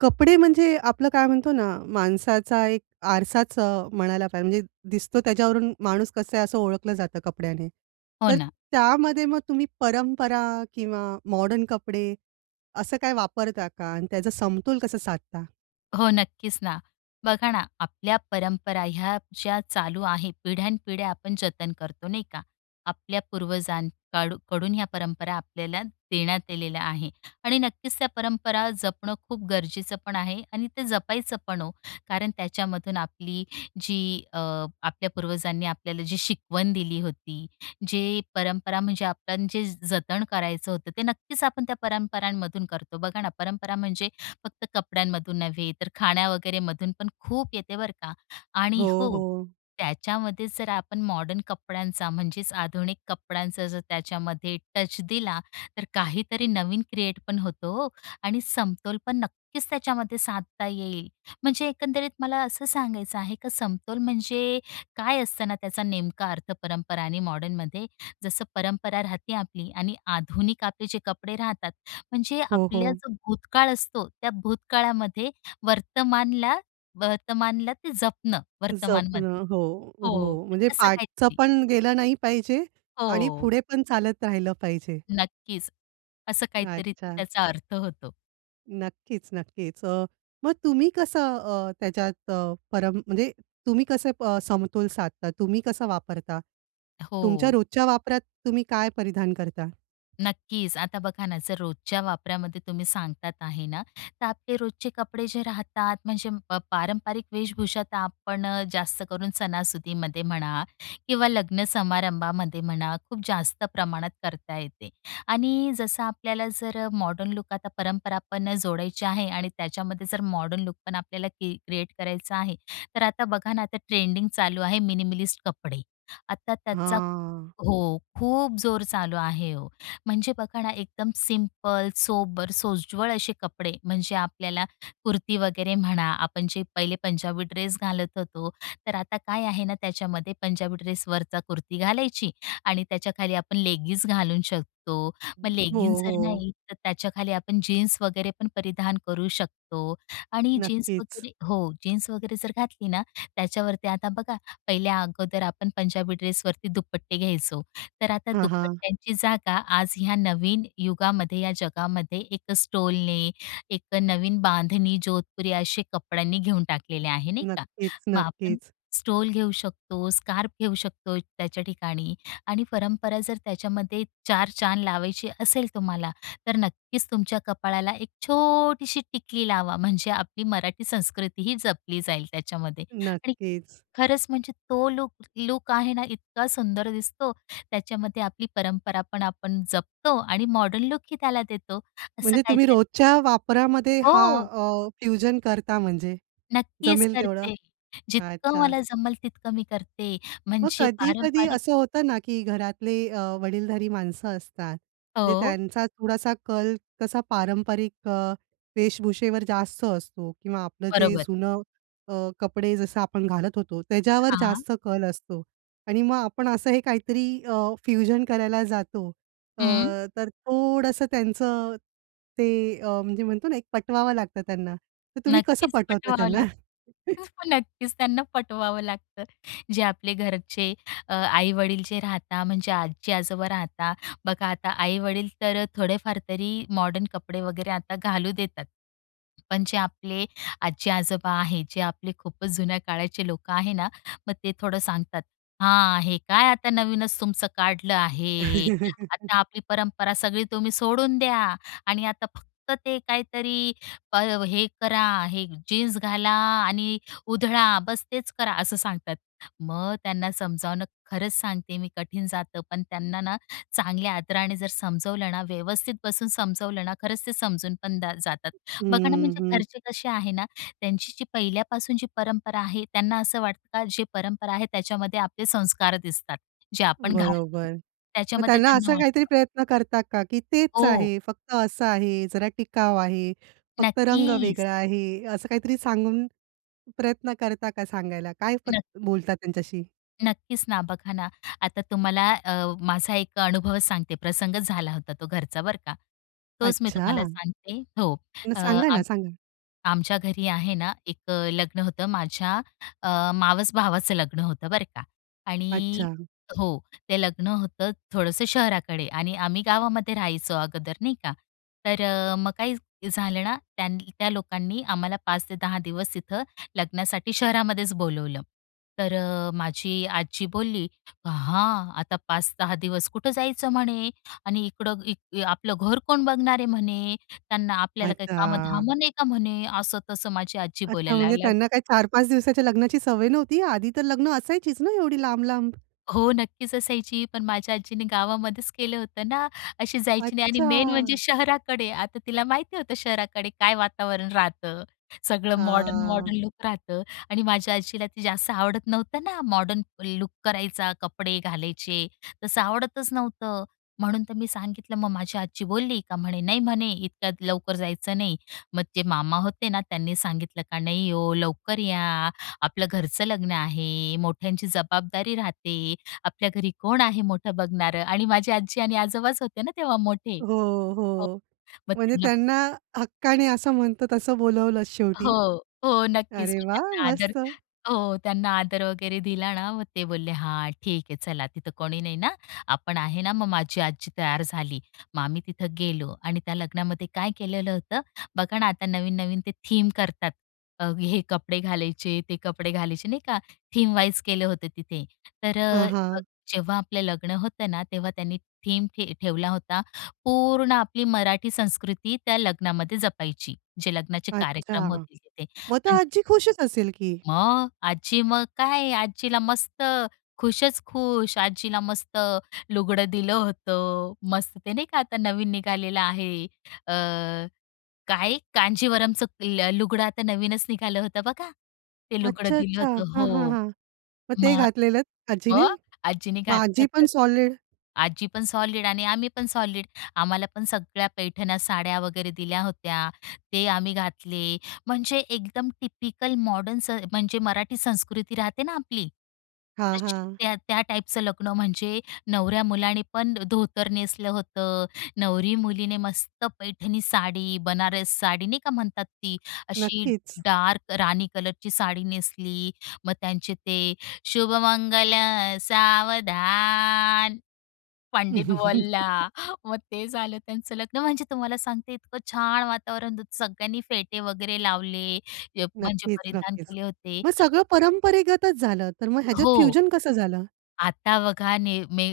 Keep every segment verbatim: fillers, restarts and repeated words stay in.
कपडे म्हणजे आपलं काय म्हणतो ना, माणसाचा एक आरसाच अ, म्हणायला पाहिजे म्हणजे दिसतो त्याच्यावरून माणूस कसं आहे असं ओळखलं जातं कपड्याने. हो तर ना. त्यामध्ये मग तुम्ही परंपरा किंवा मॉडर्न कपडे असं काय वापरता का? आणि त्याचा समतोल कसा साधता? हो, नक्कीच ना. बघा ना, आपल्या परंपरा ह्या ज्या चालू आहे, पिढ्यानपिढ्या आपण जतन करतो, नाही का? आपल्या पूर्वजांकाडू कडून ह्या परंपरा आपल्याला देण्यात आलेल्या आहे आणि नक्कीच त्या परंपरा जपणं खूप गरजेचं पण आहे आणि ते जपायचं पण हो. कारण त्याच्यामधून आपली जी अ, आपल्या पूर्वजांनी आपल्याला जी शिकवण दिली होती, जे परंपरा म्हणजे आपण जे जतन करायचं होतं, ते नक्कीच आपण त्या परंपरांमधून करतो. बघा ना, परंपरा म्हणजे फक्त कपड्यांमधून नव्हे, तर खाण्या वगैरे मधून पण खूप येते बरं का. आणि हो, हो, हो. त्याच्यामध्ये जर आपण मॉडर्न कपड्यांचा म्हणजेच आधुनिक कपड्यांचा जर त्याच्यामध्ये टच दिला, तर काहीतरी नवीन क्रिएट पण होतो हो आणि समतोल पण नक्कीच त्याच्यामध्ये साधता येईल. म्हणजे एकंदरीत मला असं सांगायचं आहे का समतोल म्हणजे काय असतं ना त्याचा नेमका अर्थ परंपरा आणि मॉडर्नमध्ये? जसं परंपरा राहते आपली आणि आधुनिक आपले जे कपडे राहतात म्हणजे हो, हो. आपला जो भूतकाळ असतो, त्या भूतकाळामध्ये वर्तमानला वर्तमानला ते जपणं वर्तमानमध्ये. जपणं. हो, हो. हो, म्हणजे असं पाठचं काहीतरी. पण गेलं नाही पाहिजे आणि हो, पुढे पण चालत राहिलं पाहिजे. नक्कीच. असं काहीतरी ते अच्छा. त्याचा अर्थ होतो. नक्कीच, नक्कीच. अ, मग तुम्ही कसं अ, त्याच्यात अ, परम म्हणजे तुम्ही कसं अ, समतोल साधता? तुम्ही कसा वापरता? हो. तुमच्या रोजच्या वापरात तुम्ही काय परिधान करता? नक्कीच. आता बघा ना, जर रोजच्या वापरामध्ये तुम्ही सांगतात आहे ना, तर आपले रोजचे कपडे जे राहतात म्हणजे प पारंपरिक वेशभूषा तर आपण अ, जास्त करून सणासुदीमध्ये म्हणा किंवा लग्न समारंभामध्ये म्हणा, खूप जास्त प्रमाणात करता येते. आणि जसं आपल्याला जर मॉडर्न लूक आता परंपरा पण जोडायची आहे आणि त्याच्यामध्ये जर मॉडर्न लूक पण आपल्याला क्रिएट करायचा आहे, तर आता बघा ना, आता ट्रेंडिंग चालू आहे मिनिमलिस्ट कपडे. आता त्याचा हां. हो, खूप जोर चालू आहे हो. म्हणजे बघा ना, एकदम सिंपल, सोबर, सोज्वळ असे कपडे म्हणजे आपल्याला कुर्ती वगैरे म्हणा, आपण जे पहिले पंजाबी ड्रेस घालत होतो, तर आता काय आहे ना, त्याच्यामध्ये पंजाबी ड्रेसवरचा कुर्ती घालायची आणि त्याच्याखाली आपण लेगिन्स घालू शकतो. मग हो, लेगिन्स जर हो. नाही, तर त्याच्याखाली आपण जीन्स वगैरे पण परिधान करू शकतो आणि जीन्स नक्कीच. वगैरे हो, जीन्स वगैरे जर घातली ना, त्याच्यावरती आता बघा पहिल्या अगोदर आपण पंजाबी ड्रेसवरती दुपट्टे घ्यायचो. तर आता हां, हां. दुपट्ट्यांची जागा आज ह्या नवीन युगामध्ये, या जगामध्ये एक स्टोलने, एक नवीन बांधणी, जोधपुरी असे कपड्यांनी घेऊन टाकलेले आहे, नाही का? नक्कीच, मग आपण नक्कीच. स्टोल घेऊ शकतो, स्कार्फ घेऊ शकतो त्याच्या ठिकाणी आणि परंपरा जर त्याच्यामध्ये चार चांद लावायची असेल तुम्हाला, तर नक्कीच तुमच्या कपाळाला एक छोटीशी टिकली लावा. म्हणजे आपली मराठी संस्कृती ही जपली जाईल त्याच्यामध्ये आणि नक्कीच. खरंच म्हणजे तो लूक लूक आहे ना इतका सुंदर दिसतो. त्याच्यामध्ये आपली परंपरा पण आपण जपतो आणि मॉडर्न लूकही त्याला देतो असं म्हणजे तुम्ही काहीतरी. रोजच्या वापरामध्ये हा हो, फ्युजन करता म्हणजे नक्कीच जमेल तेवढं. करते. जितकं अच्छा. मला जमेल तितकं मी करते. मग म्हणजे कधी-कधी पारंपरिक असं होतं ना, की घरातले अ, वडीलधारी माणसं असतात. म्हणजे हो, त्यांचा थोडासा कल कसा पारंपरिक अ, वेशभूषेवर जास्त असतो किंवा आपलं जे बरोबर. जुनं अ, कपडे जसं आपण घालत होतो, त्याच्यावर हां. जास्त कल असतो आणि मग आपण असं हे काहीतरी अ, फ्युजन करायला जातो. अ, हं. तर थोडंसं त्यांचं ते अ, म्हणजे म्हणतो ना, एक पटवावं लागतं त्यांना. तर तुम्ही कसं नक्कीच पटवता पटवावं त्यांना? लागतं. नक्कीच त्यांना पटवावं लागतं. जे आपले घरचे आई-वडील जे राहता म्हणजे आजी-आजोबा राहता. बघा आता आई-वडील तर थोडेफार तरी मॉडर्न कपडे वगैरे आता घालू देतात. पण जे आपले आजी-आजोबा आहे, जे आपले खूपच जुन्या काळाचे लोकं आहे ना, मग ते थोडं सांगतात, "हां, हे काय आता नवीनच तुमचं काढलं आहे. आता आपली परंपरा सगळी तुम्ही सोडून द्या आणि आता फक्त ते काहीतरी प हे करा, हे जीन्स घाला आणि उधळा, बस तेच करा असं सांगतात. मग त्यांना समजावणं खरंच सांगते मी कठीण जातं, पण त्यांना ना चांगल्या आदराने जर समजवलं ना, व्यवस्थित बसून समजवलं ना, खरंच ते समजून पण दा जातात. बघा ना हं, म्हणजे हं. घरचे कसे आहे ना, त्यांची जी पहिल्यापासून जी परंपरा आहे, त्यांना असं वाटतं का जी परंपरा आहे त्याच्यामध्ये आपले संस्कार दिसतात, जे आपण घालतो. बरोबर. मग त्याच्यामध्ये त्यांना त्यांना असा वाटतं. काहीतरी प्रयत्न करता का, की तेच हो, आहे, फक्त असं आहे, जरा टिकाव आहे, फक्त रंग नक्कीच. वेगळा आहे, असं काहीतरी सांगून प्रयत्न करता का सांगायला? काय प्र बोलता त्यांच्याशी? नक्कीच ना. बघा ना, आता तुम्हाला अ, माझा एक अनुभव सांगते. प्रसंग झाला होता तो घरचा बरं का. तोच मी तुम्हाला अच्छा. सांगते. हो. मग सांगा ना, सांगा. आमच्या घरी आहे ना, एक अ, लग्न होतं माझ्या अ, मावस भावाचं लग्न होतं बरं का आणि अच्छा, हो, ते लग्न होतं थोडंसं शहराकडे आणि आम्ही गावामध्ये राहायचो अगोदर नाही का. तर अ, मग काय झालं ना, त्या त्या लोकांनी आम्हाला पाच ते दहा दिवस तिथं लग्नासाठी शहरामध्येच बोलवलं. तर अ, माझी आजी बोलली, "हां, आता पाच ते दहा दिवस कुठं जायचं?" म्हणे आणि "इकडं इ आपलं घर कोण बघणार आहे?" म्हणे त्यांना आपल्याला काही कामं अच्छा. धामं नाही का म्हणे, असं तसं माझी आजी अच्छा, बोलायला म्हणजे लागली. त्यांना काय चार ते पाच दिवसाच्या लग्नाची सवय नव्हती? आधी तर लग्न असायचीच ना एवढी लांब-लांब? हो, नक्कीच असायची. पण माझ्या आजीने गावामध्येच केलं होतं ना, अशी जायची नाही आणि अच्छा. मेन म्हणजे शहराकडे. आता तिला माहिती होतं शहराकडे काय वातावरण राहतं, सगळं मॉडर्न, आ मॉडर्न लुक राहतं आणि माझ्या आजीला ते जास्त आवडत नव्हतं ना, मॉडर्न लूक करायचा, कपडे घालायचे, तसं आवडतच नव्हतं. म्हणून तर मी सांगितलं. मग माझी आजी बोलली का म्हणे, "नाही म्हणे, इतक्या लवकर जायचं नाही." मग जे मामा होते ना, त्यांनी सांगितलं का, "नाही हो, लवकर या. आपलं घरचं लग्न आहे, मोठ्यांची जबाबदारी राहते. आपल्या घरी कोण आहे मोठं बघणारं आणि माझी आजी आणि आजोबाच होते ना तेव्हा मोठे. हो, हो. हो. मग म्हणजे त्यांना त्यांना हक्काने असं म्हणतो तसं बोलवलं हो, शेवटी. हो. नक्कीच. अरे मग वाह! त्यांना आदर मस्त. हो, त्यांना आदर वगैरे दिला ना, मग ते बोलले, "हां, ठीक आहे, चला तिथं कोणी नाही ना, आपण आहे ना." मग माझी आजी तयार झाली. मग आम्ही तिथं गेलो आणि त्या लग्नामध्ये काय केलेलं होतं, बघा ना, आता नवीन-नवीन ते थीम करतात. अ, हे कपडे घालायचे, ते कपडे घालायचे, नाही का? थीम वाईज केलं होतं तिथे. तर हां, अ, हां. जेव्हा आपलं लग्न होतं ना, तेव्हा त्यांनी थीम ठेवला होता. पूर्ण आपली मराठी संस्कृती त्या लग्नामध्ये जपायची. जे लग्नाचे अच्छा. कार्यक्रम होतील तिथे. मग तर म्हणजे आजी खुशच असेल की. मग आजी मग काय आजीला मस्त खुशच खुश. आजीला मस्त लुगडं दिलं होतं. मस्त ते नाही का आता नवीन निघालेलं आहे. अ, काय कांजीवरमचं ल लुगडं आता नवीनच निघालं होतं बघा. ते लुगडं अच्छा, दिलं अच्छा. होतं. हां, हां, हो. हां. मग ते मग घातलेलं आजीने? मग आजीने मग घातलं आजी पण होतं. सॉलिड आजी पण सॉलिड आणि आम्ही पण सॉलिड. आम्हाला पण सगळ्या पैठण्या साड्या वगैरे दिल्या होत्या. ते आम्ही घातले. म्हणजे एकदम टिपिकल मॉडर्न स म्हणजे मराठी संस्कृती राहते ना आपली, हां, तशी हां. त्या त्या टाईपचं लग्न म्हणजे नवऱ्या मुलाने पण धोतर नेसलं होतं. नवरी मुलीने मस्त पैठणी साडी, बनारस साडी नाही का म्हणतात ती, अशी नक्कीच. डार्क राणी कलरची साडी नेसली. मग त्यांचे ते शुभमंगल सावधान पंडित बोलला. मग ते झालं त्यांचं लग्न. म्हणजे तुम्हाला सांगते इतकं छान वातावरण होतं. सगळ्यांनी फेटे वगैरे लावले, अ, म्हणजे नक्कीच, परिधान नक्कीच. केले होते. मग सगळं परंपरेगतच झालं. तर मग ह्याच्यात हो. फ्युजन कसं झालं? आता बघा ने मे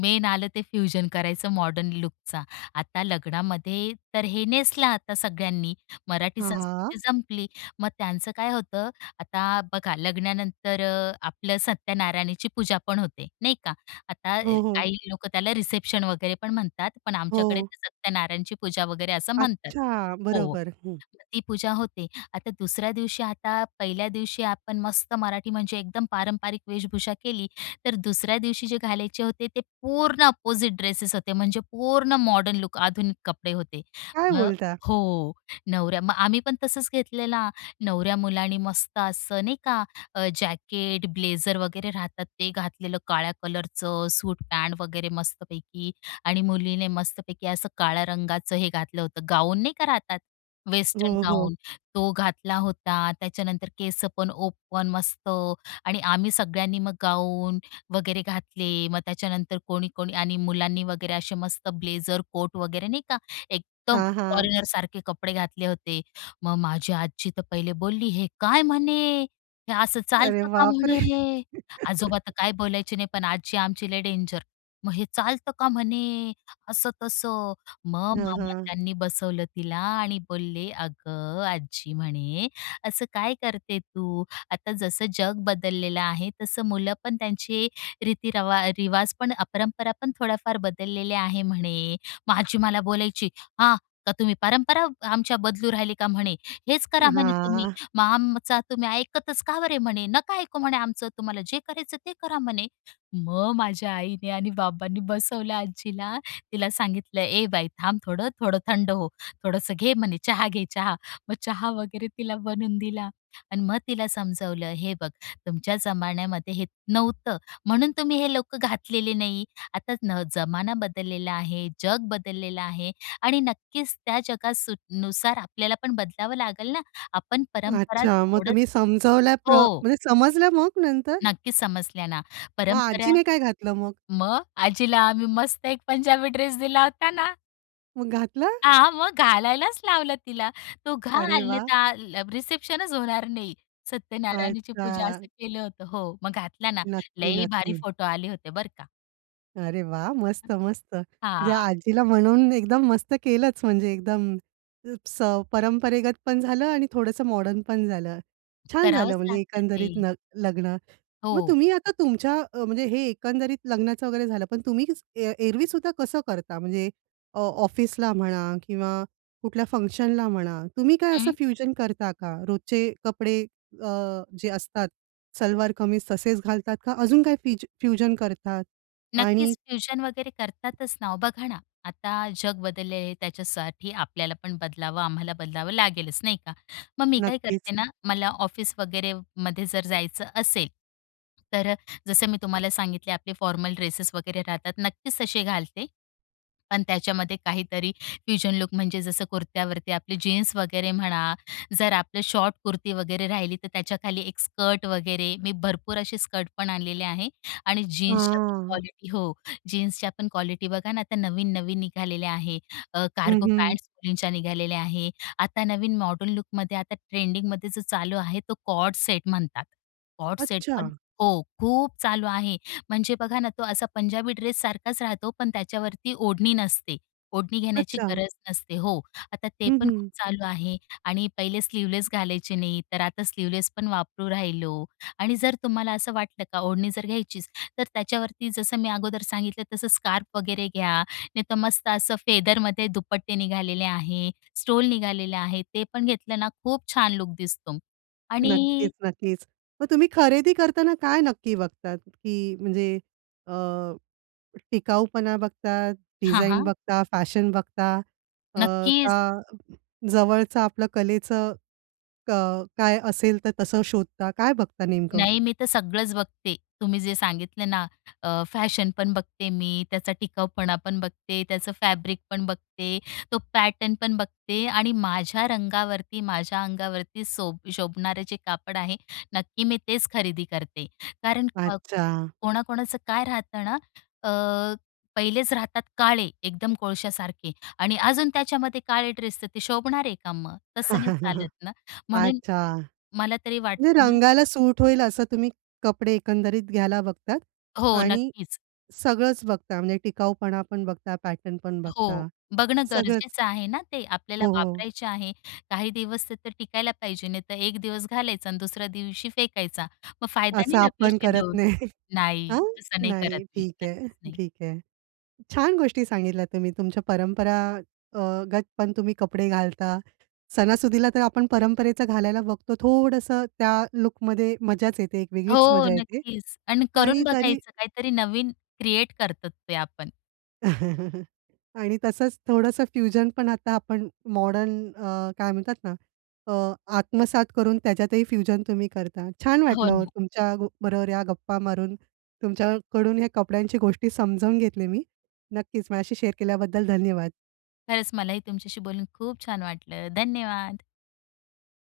मेन आलं ते फ्युजन करायचं मॉडर्न लूकचा. आता लग्नामध्ये तर हे नेसलं आता सगळ्यांनी. मराठी हां, हां. संस्कृती जमली. मग त्यांचं काय होतं, आता बघा लग्नानंतर अ, आपलं सत्यनारायणाची पूजा पण होते, नाही का? आता अ, हो, हो. काही लोकं त्याला रिसेप्शन वगैरे पण म्हणतात, पण हो. आमच्याकडे ते सत्यनारायणची पूजा वगैरे असं म्हणतात. अच्छा. हो. बरोबर. हं. मग ती पूजा होते. आता दुसऱ्या दिवशी आता पहिल्या दिवशी आपण मस्त मराठी म्हणजे एकदम पारंपरिक वेशभूषा केली. तर दुसऱ्या दिवशी जे घालायचे होते ते पूर्ण अपोझिट ड्रेसेस होते, म्हणजे पूर्ण मॉडर्न लुक आधुनिक कपडे होते. काय मग बोलता? हो, नवऱ्या मग आम्ही पण तसंच घेतलेला. नवऱ्या मुलाने मस्त असं नाही का अ, जॅकेट, ब्लेझर वगैरे राहतात ते घातलेलं काळ्या कलरचं सूट पॅन्ट वगैरे मस्तपैकी आणि मुलीने मस्तपैकी असं काळ्या रंगाचं हे घातलं होतं. गाऊन नाही का राहतात, हो, वेस्टर्न हो. गाऊन तो घातला होता. त्याच्यानंतर केस पण ओपन मस्त आणि आम्ही सगळ्यांनी मग गाऊन वगैरे घातले. मग त्याच्यानंतर कोणी कोणी आणि मुलांनी वगैरे असे मस्त ब्लेझर कोट वगैरे नाही का एकदम हां, हां. फॉरेनर सारखे कपडे घातले होते. मग माझी आजी तर पहिले बोलली, "हे काय म्हणे? हे असं अरे चालतं का बापरे! म्हणे?" आजोबा तर काय बोलायचे नाही, पण आजी आमची लय डेंजर. "मग हे चालतं का म्हणे?" असं-तसं. मग हां, मामा हां. त्यांनी बसवलं तिला आणि बोलले, "अगं आजी," म्हणे, "असं काय करते तू? आता जसं जग बदललेलं आहे, तसं मुलं पण त्यांचे रीतीरवा रिवाज पण परंपरा पण थोड्याफार बदललेल्या आहे म्हणे. मग आजी मला बोलायची, "हां, का तुम्ही परंपरा आमच्या बदलू राहिली का?" म्हणे. "हेच करा म्हणे तुम्ही. हां. मग आमचा तुम्ही ऐकतच का बरे?" म्हणे. "नका ऐकू म्हणे आमचं. तुम्हाला जे करायचं ते करा" म्हणे. मग माझ्या आईने आणि बाबांनी बसवलं आजीला. तिला सांगितलं, "ए बाई थांब थोडं, थोडं थंड हो. थोडंसं घे" म्हणे, "चहा घे चहा." मग चहा वगैरे तिला बनवून दिला आणि मग तिला समजावलं, "हे बघ तुमच्या जमान्यामध्ये हे नव्हतं. म्हणून तुम्ही हे लोकं घातलेले नाही. आता न जमाना बदललेला आहे, जग बदललेलं आहे आणि नक्कीच त्या जगात सु नुसार आपल्याला पण बदलावं लागेल ना. आपण परंपरा अच्छा. मग सोडत तुम्ही समजावल्या प्र हो, म्हणजे समजलं मग नंतर? नक्कीच समजल्या ना. मग परंपरा आजीने काय घातलं मग? मग आजीला आम्ही मस्त एक पंजाबी ड्रेस दिला होता ना. मग घातलं? हां, मग घालायलाच लावला तिला. तो अरे घाल वाह! नाही रिसेप्शनच होणार नाही. सत्यनारायणाची पूजा अच्छा. असं केलं होतं. हो, मग घातला ना. नक्की, लई भारी नक्की. फोटो आले होते बरं का. अरे वा, मस्त, मस्त. म्हणजे हां. आजीला म्हणून एकदम मस्त केलंच म्हणजे एकदम स परंपरेगत पण झालं आणि थोडंसं मॉडर्न पण झालं. छान झालं करावंच म्हणजे लागतं ते. एकंदरीत न लग्न. हो. मग तुम्ही आता तुमच्या अ, म्हणजे हे एकंदरीत लग्नाचं वगैरे झालं, पण तुम्ही स- ए एरवी सुद्धा कसं करता? म्हणजे अ, ऑफिसला म्हणा किंवा कुठल्या फंक्शनला म्हणा, तुम्ही काय असं हं, फ्युजन करता का? रोजचे कपडे अ, जे असतात सलवार कमीज तसेच घालतात का? अजून काय फिज फ्युजन करतात? आणि नक्कीच फ्युजन वगैरे करतातच ना. ओ बघा ना, आता जग बदललेलं आहे त्याच्यासाठी आपल्याला पण बदलावं, आम्हाला बदलावं लागेलच नाही का? मग मी काय नक्कीच. करते ना, मला ऑफिस वगैरे मध्ये जर जायचं असेल, तर जसं मी तुम्हाला सांगितले आपले फॉर्मल ड्रेसेस वगैरे राहतात, नक्कीच तसे घालते. पण त्याच्यामध्ये काहीतरी फ्युजन लूक म्हणजे जसं कुर्त्यावरती आपली जीन्स वगैरे म्हणा, जर आपलं शॉर्ट कुर्ती वगैरे राहिली, तर त्याच्याखाली एक स्कर्ट वगैरे, मी भरपूर असे स्कर्ट पण आणलेले आहे. आणि जीन्सच्या पण हां. क्वालिटी हो, जीन्सच्या पण क्वालिटी बघा ना, आता नवीन-नवीन निघालेल्या आहे. अ, हं, कार्गो हं. पॅन्ट्स मुलींच्या निघालेल्या आहे. आता नवीन मॉडर्न लूकमध्ये आता ट्रेंडिंगमध्ये जो चालू आहे, तो कॉर्ड सेट म्हणतात. कॉर्ड सेट अच्छा, पण हो, खूप चालू आहे. म्हणजे बघा ना, तो असा पंजाबी ड्रेस सारखाच राहतो, पण त्याच्यावरती ओढणी नसते. ओढणी घेण्याची अच्छा. गरज नसते. हो, आता ते हं, पण खूप हं. चालू आहे आणि पहिले स्लीव्हलेस घालायचे नाही, तर आता स्लीव्हलेस पण वापरू राहिलो आणि जर तुम्हाला असं वाटलं का ओढणी जर घ्यायची तर त्याच्यावरती जसं मी अगोदर सांगितलं तसं स्कार्फ वगैरे घ्या, नाहीतर मस्त असं फेदरमध्ये दुपट्टे निघालेले आहे, स्टोल निघालेले आहे, ते पण घेतलं ना खूप छान लूक दिसतो. हं. नक्कीच, आणि नक्कीच. मग तुम्ही खरेदी करताना काय नक्की बघतात? की म्हणजे अ, टिकाऊपणा बघतात, हां, डिझाइन हां. बघता, फॅशन बघता अ, नक्कीच. का जवळचं आपलं कलेचं क काय असेल तर तसं शोधता? काय बघता नेमकं? नाही, मी तर सगळंच बघते. तुम्ही जे सांगितलं ना फॅशन पण बघते मी, त्याचा टिकाऊपणा पण बघते, त्याचं फॅब्रिक पण बघते, तो पॅटर्न पण बघते आणि माझ्या रंगावरती, माझ्या अंगावरती सोब शोभणारं जे कापड आहे, नक्की मी तेच खरेदी करते. कारण अच्छा. कोणाकोणाचं काय राहतं ना, अ, पहिलेच राहतात काळे, एकदम कोळशासारखे आणि अजून त्याच्यामध्ये काळे ड्रेस तर ते शोभणार आहे का मग? तसं नाही चालत ना. म्हणून अच्छा. मला तरी म्हणजे वाटतं ना रंगाला सूट होईल असं तुम्ही कपडे एकंदरीत घ्यायला बघतात हो, आणि नक्कीच. सगळंच बघता, म्हणजे टिकाऊपणा पण बघता, पॅटर्न पण हो, बघता. बघणं सगळंच. गरजेचं आहे ना ते. आपल्याला हो, हो. वापरायचे आहे. काही दिवस ते तर टिकायला पाहिजे, नाही तर एक दिवस घालायचा आणि दुसऱ्या दिवशी फेकायचा. मग फायदा नाही असं ना आपण पैसे करत देऊन. नाही. नाही, हां? तसं नाही नाही. करत मी. ठीक आहे, नक्कीच नाही. ठीक आहे. छान गोष्टी सांगितल्या तुम्ही. तुमच्या परंपरागत पण तुम्ही कपडे घालता. सणासुदीला तर आपण परंपरेचं घालायला बघतो. थोडंसं त्या लूकमध्ये मजाच येते, एक वेगळीच हो, मजा येते. नक्कीच. आणि करून आणि तरी बघायचं काहीतरी नवीन क्रिएट करतो ते आपण. आणि तसंच थोडंसं फ्युजन पण आता आपण मॉडर्न अ, काय म्हणतात ना, अ, आत्मसात करून त्याच्यातही फ्युजन तुम्ही करता. छान हो वाटलं हो ना. तुमच्या ग बरोबर या गप्पा मारून. तुमच्याकडून ह्या कपड्यांची गोष्टी समजावून घेतली मी. नक्कीच माझ्याशी शेअर केल्याबद्दल धन्यवाद. खरंच मलाही तुमच्याशी बोलून खूप छान वाटलं. धन्यवाद.